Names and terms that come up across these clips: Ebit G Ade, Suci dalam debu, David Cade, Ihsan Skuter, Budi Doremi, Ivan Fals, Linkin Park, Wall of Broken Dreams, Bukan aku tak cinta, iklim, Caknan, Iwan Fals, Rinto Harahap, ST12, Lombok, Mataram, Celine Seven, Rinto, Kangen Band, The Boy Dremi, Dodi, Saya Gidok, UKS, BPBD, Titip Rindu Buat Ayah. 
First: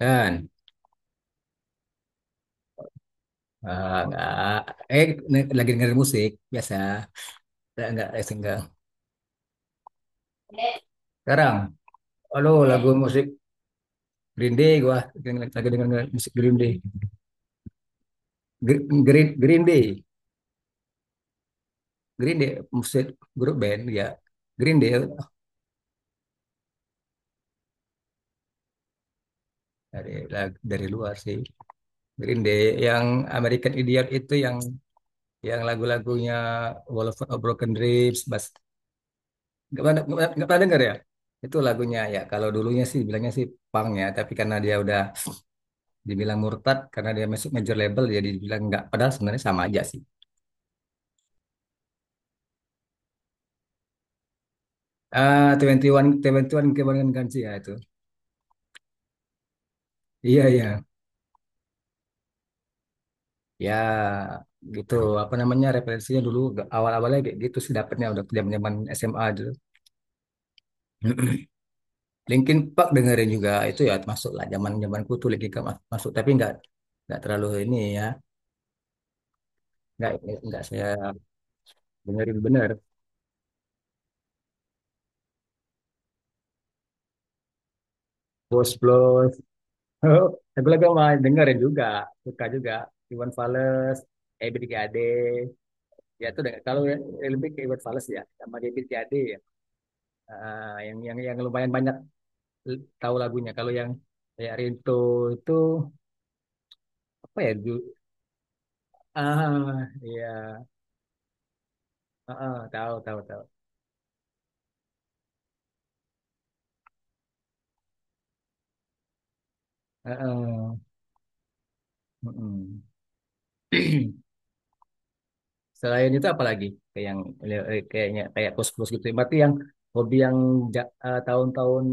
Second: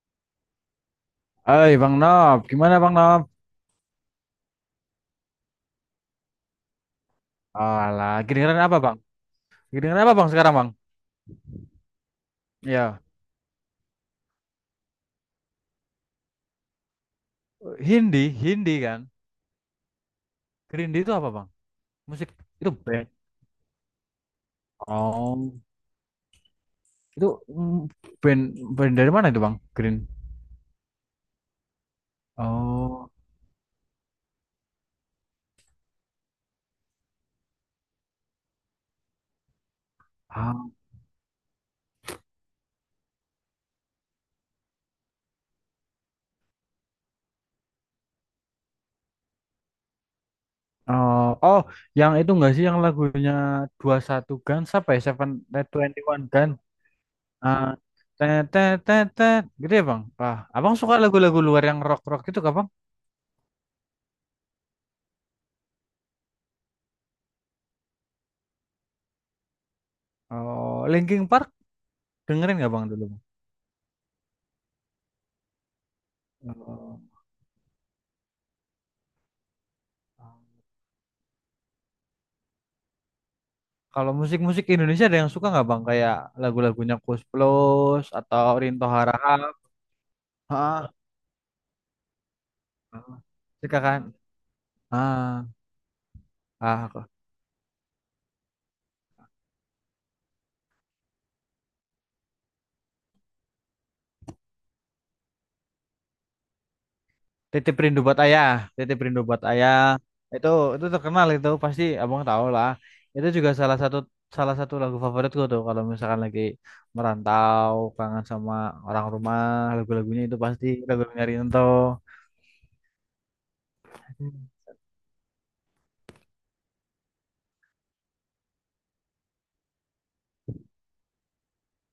Kan? Hai Bang Nob, gimana Bang Nob? Ah, nggak. Eh, lagi dengerin musik biasa. Nggak, Alah, single. kedengeran apa Bang? Kedengeran apa Bang sekarang Bang? Sekarang, halo lagu Ya. musik Green Day gua. Lagi denger musik Green Day. Hindi, Hindi Gr- kan? Green Green Day, Hindi itu apa Bang? Musik Green Day itu musik band. grup band ya. Green Day Oh, itu band band dari mana itu Bang? Green. Dari luar sih. Green Day yang Oh, American Idiot itu yang lagu-lagunya Wall of Broken Dreams, Bas. Nggak pernah nggak pernah nggak pernah ah, denger ya? Itu lagunya ya. Kalau dulunya sih bilangnya sih punk ya, tapi karena dia udah dibilang murtad karena dia masuk major label jadi dibilang enggak padahal sebenarnya sama aja sih. oh, oh, yang itu enggak sih yang lagunya 21 Guns apa ya? Seven, eh, twenty 21 One Gun. 21 kebanyakan ganti ya Ah, itu. Tet tet tet tet, gitu ya Bang. Iya, iya, Abang suka lagu-lagu luar yang rock-rock itu gak Bang? ya gitu. Apa namanya, referensinya dulu awal-awalnya kayak gitu sih dapetnya udah zaman-zaman SMA dulu. Oh, Linkin Park Linkin dengerin gak Bang Park dulu? Bang? dengerin juga itu ya, masuk lah zaman zamanku tuh Linkin Park masuk, tapi nggak Oh. nggak terlalu ini ya. nggak nggak saya dengerin bener. Kalau musik-musik Indonesia ada yang suka nggak bang? Kayak lagu-lagunya Koes Plus atau Ghost Rinto Plus. Harahap. Ah, Lagu-lagu mah dengerin juga, suka juga. ah. Iwan Suka Fals, kan? Ebit G Ade. Ah, Ya itu deh. Kalau ah, kok. lebih ke Iwan Fals ya sama David Cade ya. Ah, yang lumayan banyak tahu lagunya. Kalau yang kayak Rinto itu apa ya? Titip Rindu Buat Ayah, Titip Rindu Buat Ayah. Iya. Itu itu terkenal, itu pasti abang Ah, tahu ah, lah. tahu, tahu, Itu tahu. juga salah satu lagu favoritku tuh kalau misalkan lagi merantau, kangen sama orang rumah, Ah, lagu-lagunya itu pasti ah, lagu-lagunya Rinto. mm-mm. Selain itu apa lagi? Kayak yang kayaknya kayak kos-kos gitu. Berarti yang hobi yang tahun-tahun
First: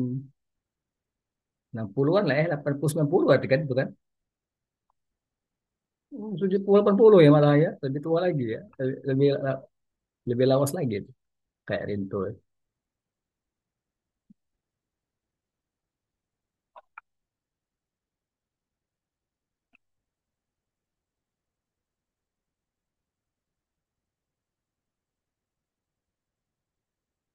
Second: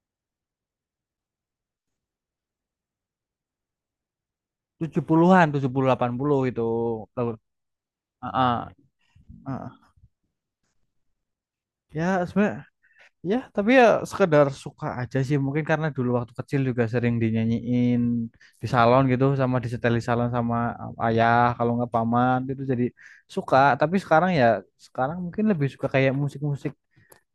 60-an lah ya, 80 90 berarti kan itu kan. 70-an, 70 Hmm, 80 tujuh itu puluh delapan puluh ya lagu. malah ya, lebih tua Ah, lagi ah, ya. Lebih lebih, ah. lebih lawas lagi itu kayak Ya, Rinto. sebenarnya. Ya, tapi ya sekedar suka aja sih. Mungkin karena dulu waktu kecil juga sering dinyanyiin di salon gitu sama di setel di salon sama ayah kalau nggak paman gitu jadi suka. Tapi sekarang ya sekarang mungkin lebih suka kayak musik-musik,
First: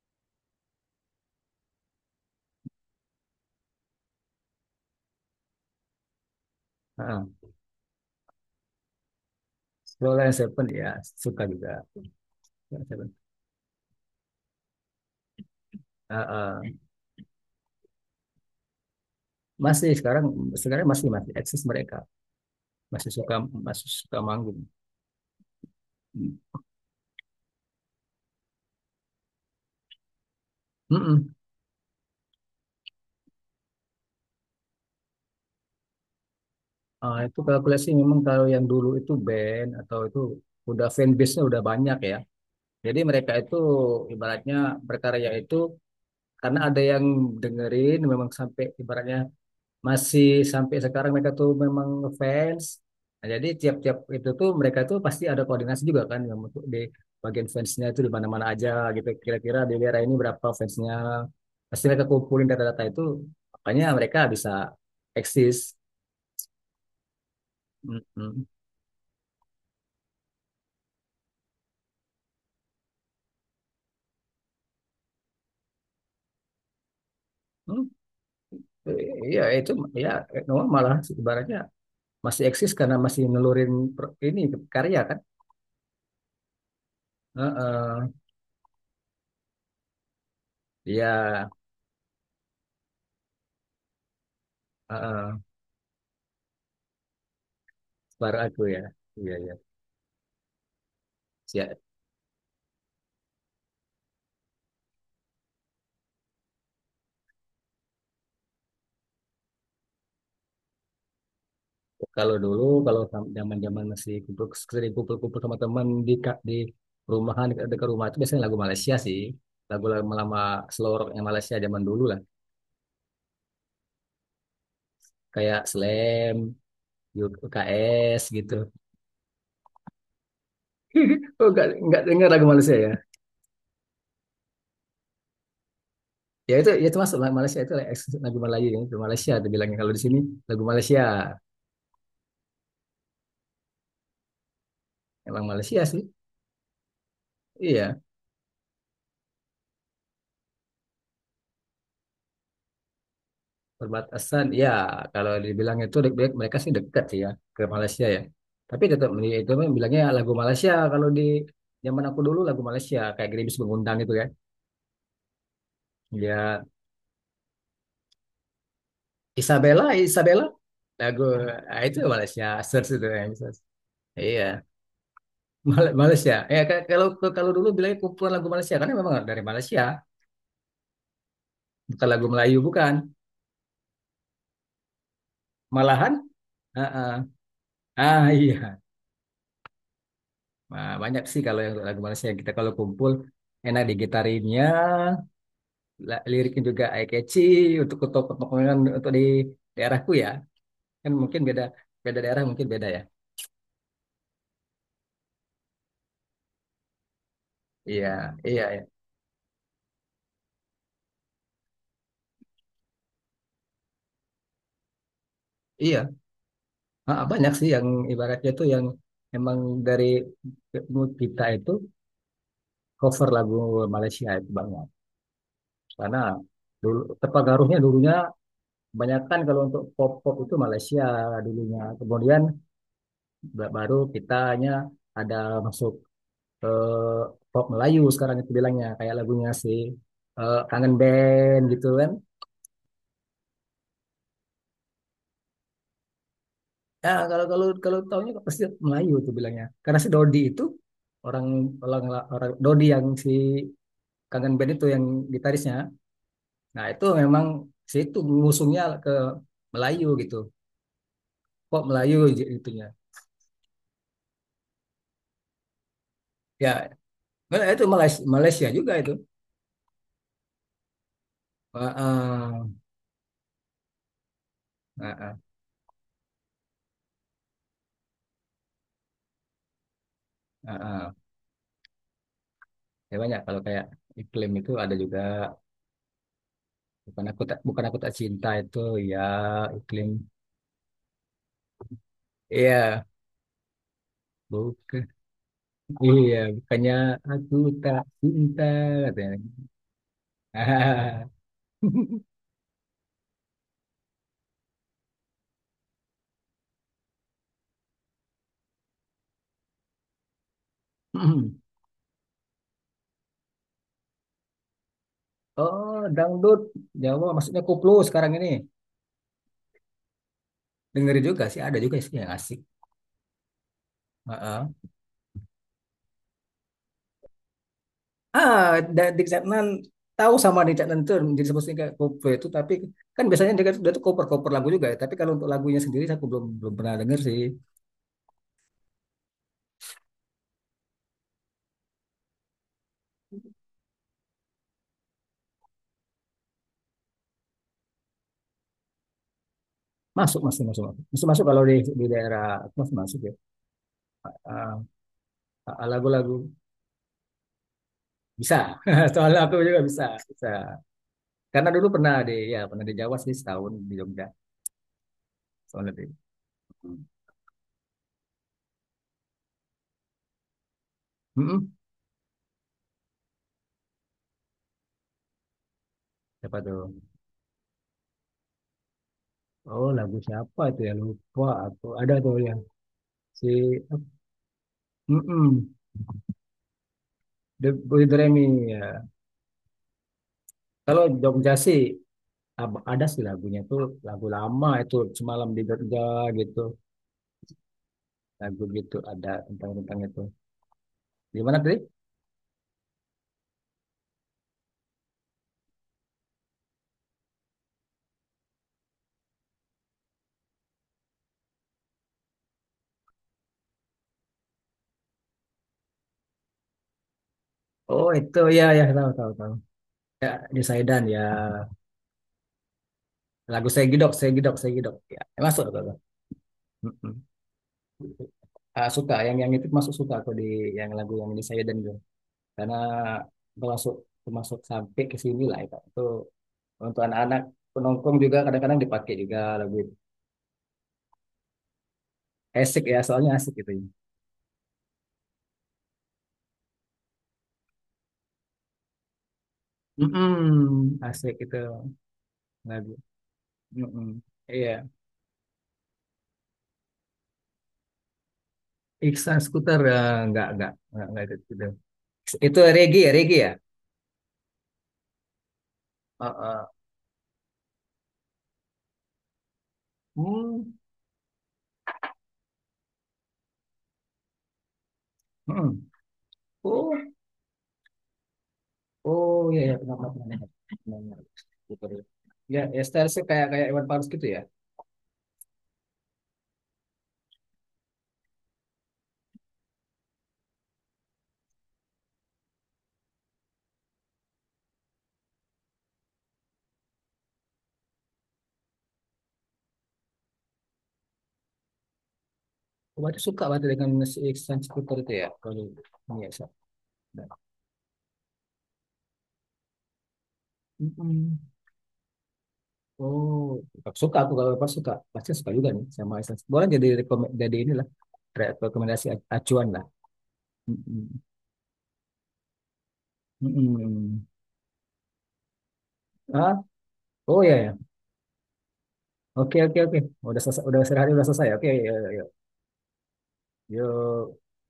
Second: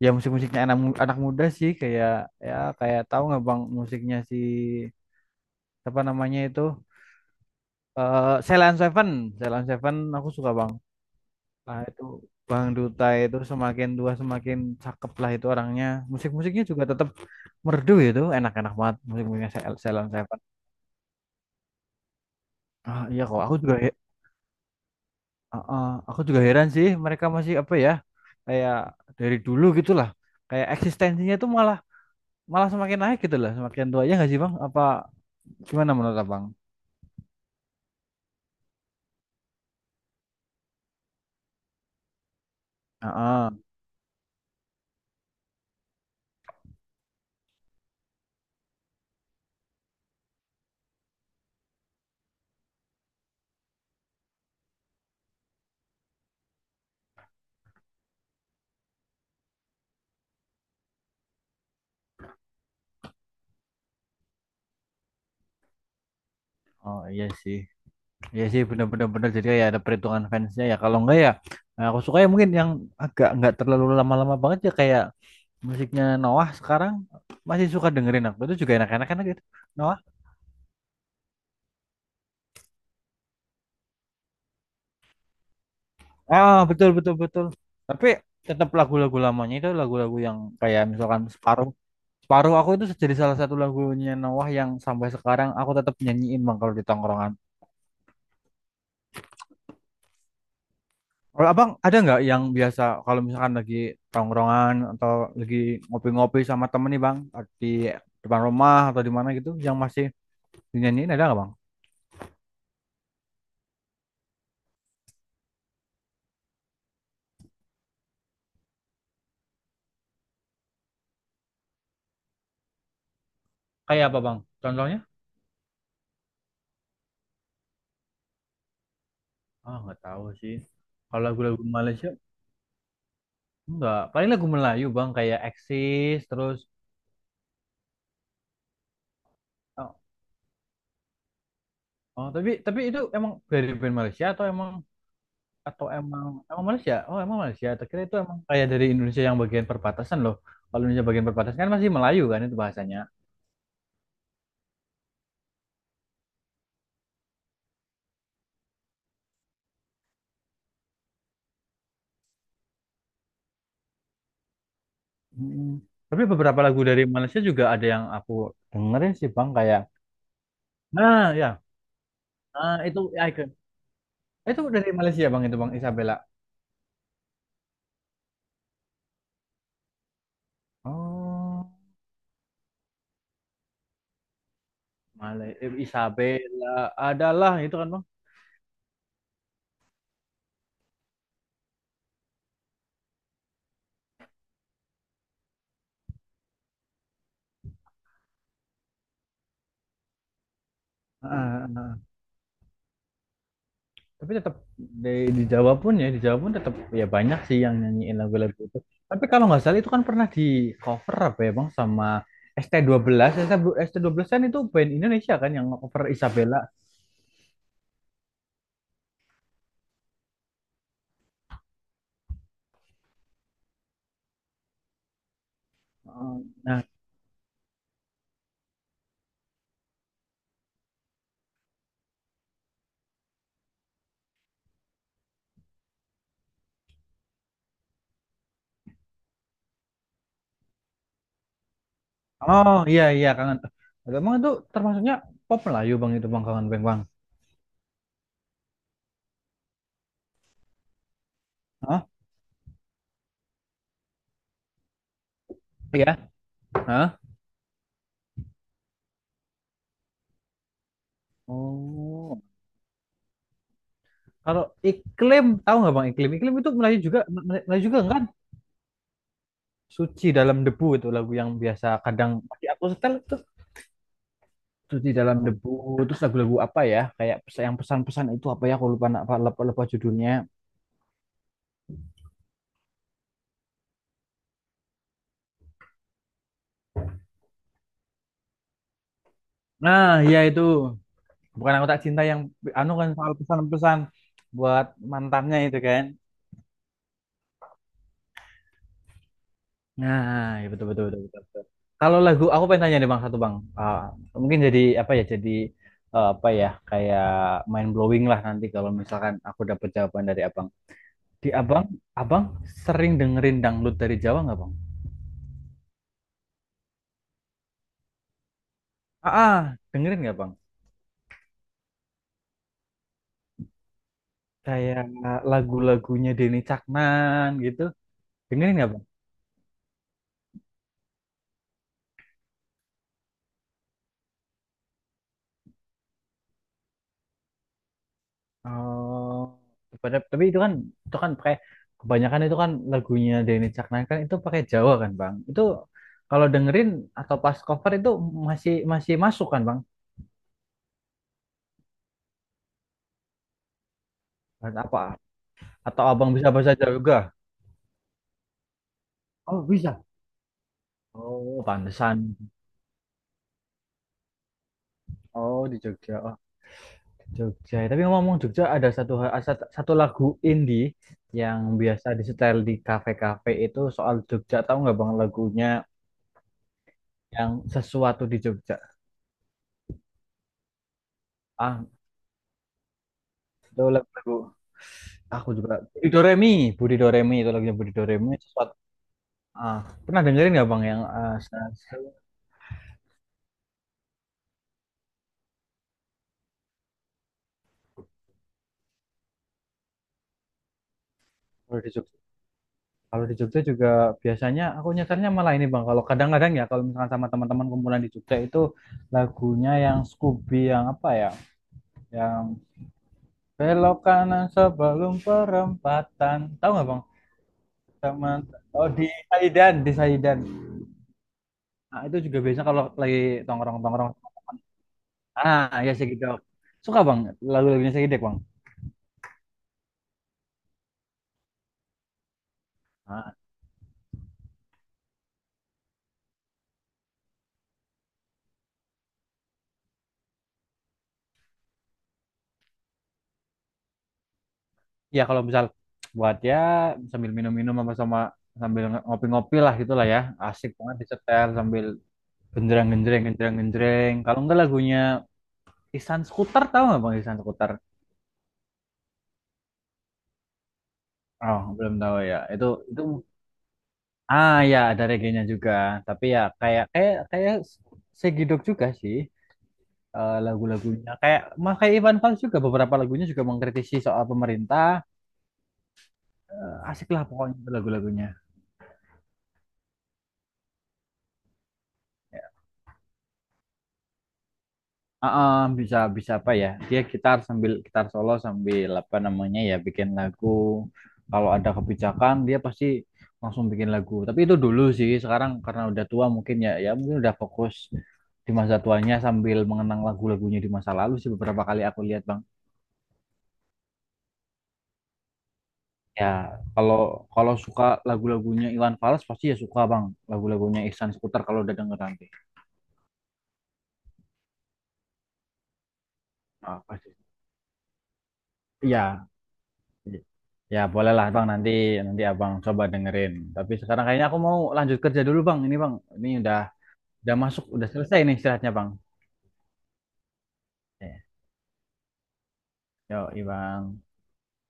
ya musik-musiknya anak muda sih, kayak ya kayak, tahu nggak Bang musiknya si apa namanya itu, Ya. Celine Seven, Celine Seven Scroll aku and suka Seven Bang. ya, suka juga. Ah, itu Bang Scroll Duta Seven. itu semakin tua semakin cakep lah itu orangnya. Ah, Musik-musiknya ah. juga tetap merdu itu, enak-enak banget musik-musiknya Masih Ceylon sekarang, Seven. sekarang masih masih eksis mereka. Ah, Masih iya kok, suka, aku juga masih he- suka manggung. Aku Hmm. juga heran sih mereka masih apa ya, kayak dari dulu gitulah. Kayak eksistensinya Mm-mm. itu malah malah semakin naik gitu lah, semakin tua ya nggak sih Bang? Apa gimana menurut Abang? Ah, itu kalkulasi memang kalau yang dulu itu band atau itu udah fanbase-nya udah banyak ya. Jadi mereka Ah, itu ah. ibaratnya berkarya itu karena ada yang dengerin memang sampai ibaratnya masih sampai sekarang mereka tuh memang fans. Nah, jadi tiap-tiap itu tuh mereka tuh pasti ada koordinasi juga kan yang untuk di bagian fansnya itu di mana-mana aja gitu. Kira-kira di daerah ini berapa fansnya. Pasti mereka kumpulin data-data itu. Makanya mereka bisa eksis. Oh iya Mm-mm. sih bener-bener bener. Jadi ya ada perhitungan fansnya ya. Kalau enggak ya, nah, aku suka ya mungkin yang agak nggak terlalu lama-lama banget ya kayak musiknya Noah sekarang, masih Hmm, suka dengerin aku itu, juga enak-enakan iya gitu. itu Noah. ya. Noah malah ibaratnya masih eksis karena masih nelurin ini karya kan. Ah, betul betul betul. Tapi Heeh. tetap lagu-lagu lamanya, itu lagu-lagu yang kayak Iya, misalkan separuh separuh aku itu, jadi salah satu lagunya Noah yang sampai heeh. sekarang aku tetap nyanyiin bang kalau di tongkrongan. Baru aku ya. Iya, iya. Kalau abang Siap. ada nggak yang biasa kalau misalkan lagi tongkrongan atau lagi ngopi-ngopi sama temen nih bang, di depan rumah atau di mana gitu yang masih dinyanyiin, ada nggak bang? Kalau dulu, kalau zaman-zaman masih kumpul, sering kumpul-kumpul sama teman di di rumahan dekat, dekat rumah itu biasanya lagu Malaysia sih, lagu lama lama slow rock yang Malaysia zaman dulu lah, Kayak apa bang? Contohnya? kayak Slam, UKS gitu. Ah, nggak tahu sih. Kalau Oh, lagu-lagu nggak Malaysia dengar lagu Malaysia ya? enggak, paling lagu Melayu bang kayak Eksis Ya terus. itu, ya itu masuk lagu Malaysia itu, lagu Melayu ya, itu Malaysia. Itu bilangnya kalau Oh, di sini lagu Malaysia, oh, tapi itu emang dari band Malaysia emang Malaysia atau sih. emang emang Malaysia? Oh, emang Malaysia. Tak Iya. itu emang kayak dari Indonesia yang bagian perbatasan loh. Kalau Indonesia bagian perbatasan kan masih Melayu kan itu bahasanya. Perbatasan, ya kalau dibilang itu dek mereka sih dekat sih ya ke Malaysia ya. Tapi tetap itu memang bilangnya lagu Malaysia. Kalau di zaman aku dulu lagu Malaysia kayak Gerimis Mengundang itu kan. Mm. Tapi beberapa Ya. lagu dari Malaysia juga ada yang aku dengerin sih bang, kayak Isabella, Isabella. Lagu nah ya, ah, itu Malaysia search itu itu ya. Bisa. Icon. Itu Iya, dari Malaysia bang itu bang Mal- Isabella. Malaysia. Kalau kalau dulu bilangnya kumpulan lagu Malaysia karena memang dari Malaysia, Oh, bukan lagu Melayu bukan. Malahan Isabella ah ah. adalah itu kan bang. Ah, iya. Nah, banyak sih kalau yang lagu Malaysia yang kita kalau kumpul enak digitarinnya, liriknya juga eye catchy untuk pengumuman untuk di daerahku ya, kan Ah, mungkin beda, ah, ah. beda daerah mungkin beda ya. Tapi tetap di, di, Jawa pun ya, di Jawa pun tetap ya banyak sih yang Iya, nyanyiin lagu-lagu iya, itu. iya, Tapi kalau nggak salah itu kan pernah di cover apa ya Bang sama ST12. St belas S T dua belas kan itu band Indonesia kan yang iya. cover Isabella. Ah, ah, banyak sih yang ibaratnya tuh yang emang dari mood kita itu cover lagu Malaysia itu banyak karena Eh, Nah, dulu terpengaruhnya dulunya kebanyakan kalau untuk pop, pop itu Malaysia dulunya. Kemudian baru kitanya ada masuk, eh, pop Melayu sekarang itu bilangnya kayak lagunya si, eh, Kangen Band gitu kan. oh, iya, iya, kangen. Emang itu termasuknya pop Melayu Bang itu Bang kangen Bang Bang. Ya kalau kalau kalau taunya kok pasti Melayu tuh bilangnya karena si Dodi itu orang, orang, Hah? orang Dodi yang si Kangen Band itu yang gitarisnya. Iya. Nah itu Hah? memang si itu ngusungnya ke Melayu gitu, pop Melayu Oh. Itunya. Kalau iklim tahu nggak Bang iklim? Iklim Ya. itu Melayu juga Nah, Melayu itu juga Malaysia, kan? Malaysia juga itu. Suci dalam debu itu lagu yang biasa Ah, kadang masih ah, aku setel, cuci ah, dalam ah, debu, terus lagu-lagu apa ya kayak yang pesan-pesan itu apa ya aku lupa, apa lupa judulnya, ah, ah. Ya, banyak kalau kayak iklim itu ada juga. Bukan aku tak cinta itu, ya, nah, iklim. ya itu bukan aku tak cinta yang anu Iya, kan soal pesan-pesan buat bukan. mantannya itu kan. Iya, bukannya aku tak cinta katanya. Nah, ya betul betul betul, betul, betul. Kalau lagu aku pengen tanya nih bang, satu bang. Mungkin jadi apa ya, jadi apa ya, kayak mind blowing lah nanti kalau misalkan aku dapat jawaban dari abang, di abang abang sering dengerin dangdut dari Jawa nggak bang? Oh, dangdut Jawa maksudnya koplo sekarang ini. Ah, ah, dengerin nggak bang? Dengerin juga sih, ada juga sih yang asik. Heeh. Kayak lagu-lagunya Denny Caknan gitu. Ah, Dengerin nggak, Bang? Di Caknan tahu, sama di Caknan tuh jadi sebutnya kayak koplo itu, tapi kan biasanya dia, dia tuh cover-cover lagu juga ya. Tapi kalau untuk lagunya sendiri aku belum belum pernah denger sih. Oh, tapi itu kan pakai kebanyakan, itu kan lagunya Denny Caknan kan itu pakai Jawa kan, Bang. Itu kalau dengerin atau pas cover itu masih masih masuk kan, Bang? Masuk, masih masuk, masuk, masuk, masuk kalau di daerah aku masih masuk ya. Bahasa Ah, Apa? Atau Abang lagu-lagu bisa bahasa Jawa juga? bisa. Soalnya aku Oh, juga bisa. bisa, bisa Oh, karena dulu pernah pantesan. di, ya pernah di Jawa sih setahun di Jogja Oh, di soalnya di. Jogja. Oh, Jogja. Tapi ngomong Jogja, ada satu lagu indie yang Mm-mm. biasa disetel di kafe-kafe itu soal Jogja. Tahu nggak Bang lagunya Siapa tuh? yang sesuatu di Jogja? Oh, lagu siapa itu ya? Lupa Ah, aku. Ada tuh yang si. itu lagu. Aku juga Mm-mm. Budi Doremi itu The lagunya Budi Boy Doremi Dremi sesuatu. ya. Ah, pernah dengerin nggak Bang yang, Kalau Jogja sih sesuatu ada sih lagunya tuh lagu lama itu, semalam di Jogja gitu, lagu gitu ada tentang tentang itu di mana tadi. di Jogja? Kalau di Jogja juga biasanya aku nyetelnya malah ini Bang. Kalau kadang-kadang ya kalau misalkan sama teman-teman kumpulan di Jogja itu, lagunya yang Scooby yang apa ya? Yang belok kanan sebelum perempatan. Tahu nggak bang? Oh itu Sama, ya, ya oh, di tahu, tahu, tahu. Saidan, di Ya Saidan. di Saidan ya. Nah, itu juga biasanya kalau lagi Lagu Saya tongkrong-tongkrong. Gidok, Saya Gidok, Saya Gidok. Ya, masuk tuh. Ah, ya Tuh. Segidok. Suka Mm-mm. bang lagu-lagunya Segidok bang. Ah, suka yang itu masuk suka aku di yang lagu yang ini saya dan gue karena Ah, termasuk, termasuk sampai ke sini lah itu. Itu untuk anak-anak penongkrong juga kadang-kadang dipakai juga lagu itu. Asik ya, soalnya asik gitu. ya kalau misal buat ya sambil minum-minum sama sama sambil ngopi-ngopi lah gitulah ya. Asik banget Mm-mm. Asik disetel itu sambil lagu. genjreng-genjreng, genjreng-genjreng. Mm-mm. Kalau enggak Iya. lagunya Ihsan Skuter, tahu nggak bang Ihsan Skuter? Iksan Skuter, eh, nggak itu. Oh, Itu. belum tahu ya. Itu Itu reggae itu ya, reggae ya. ah, ya, ada reggae-nya juga, Uh, tapi ya uh. kayak kayak kayak segidok juga sih, Hmm. lagu-lagunya. Kayak mas kayak Ivan Fals juga beberapa lagunya juga mengkritisi soal pemerintah. Oh, Asik lah pokoknya itu lagu-lagunya. oh iya ya, pernah, pernah, pernah dengar. Pernah Skuter itu. Ya, ya style sih kayak kayak Iwan Fals gitu ya. Ah, ah, bisa bisa apa ya? Dia gitar sambil gitar solo sambil apa namanya ya bikin lagu. Kalau ada kebijakan dia pasti langsung bikin lagu. Tapi itu dulu sih. Sekarang karena udah tua mungkin ya mungkin udah fokus di masa tuanya sambil mengenang lagu-lagunya di masa lalu sih, beberapa kali aku lihat bang. Oh, berarti suka berarti dengan si Iksan Skuter itu ya kalau Ya, biasa. kalau kalau suka lagu-lagunya Iwan Fals pasti ya suka Bang, lagu-lagunya Ihsan Mm-mm. Seputar kalau udah denger nanti. Oh, suka aku kalau Iwan suka, pasti suka juga nih sama Iksan. Boleh Ah, jadi pasti. rekom, jadi inilah rekomendasi Iya, acuan lah. ya Mm-mm. bolehlah Bang, nanti nanti Abang coba dengerin. Tapi sekarang kayaknya Mm-mm. aku mau lanjut kerja dulu Bang. Ini Bang, ini udah Ah, udah oh ya, masuk, ya. udah selesai nih istirahatnya Bang. Oke, oke, oke. Udah selesai, udah selesai, udah Ya, selesai. Oke, ya, ya, ya. yuk, Bang. Yuk.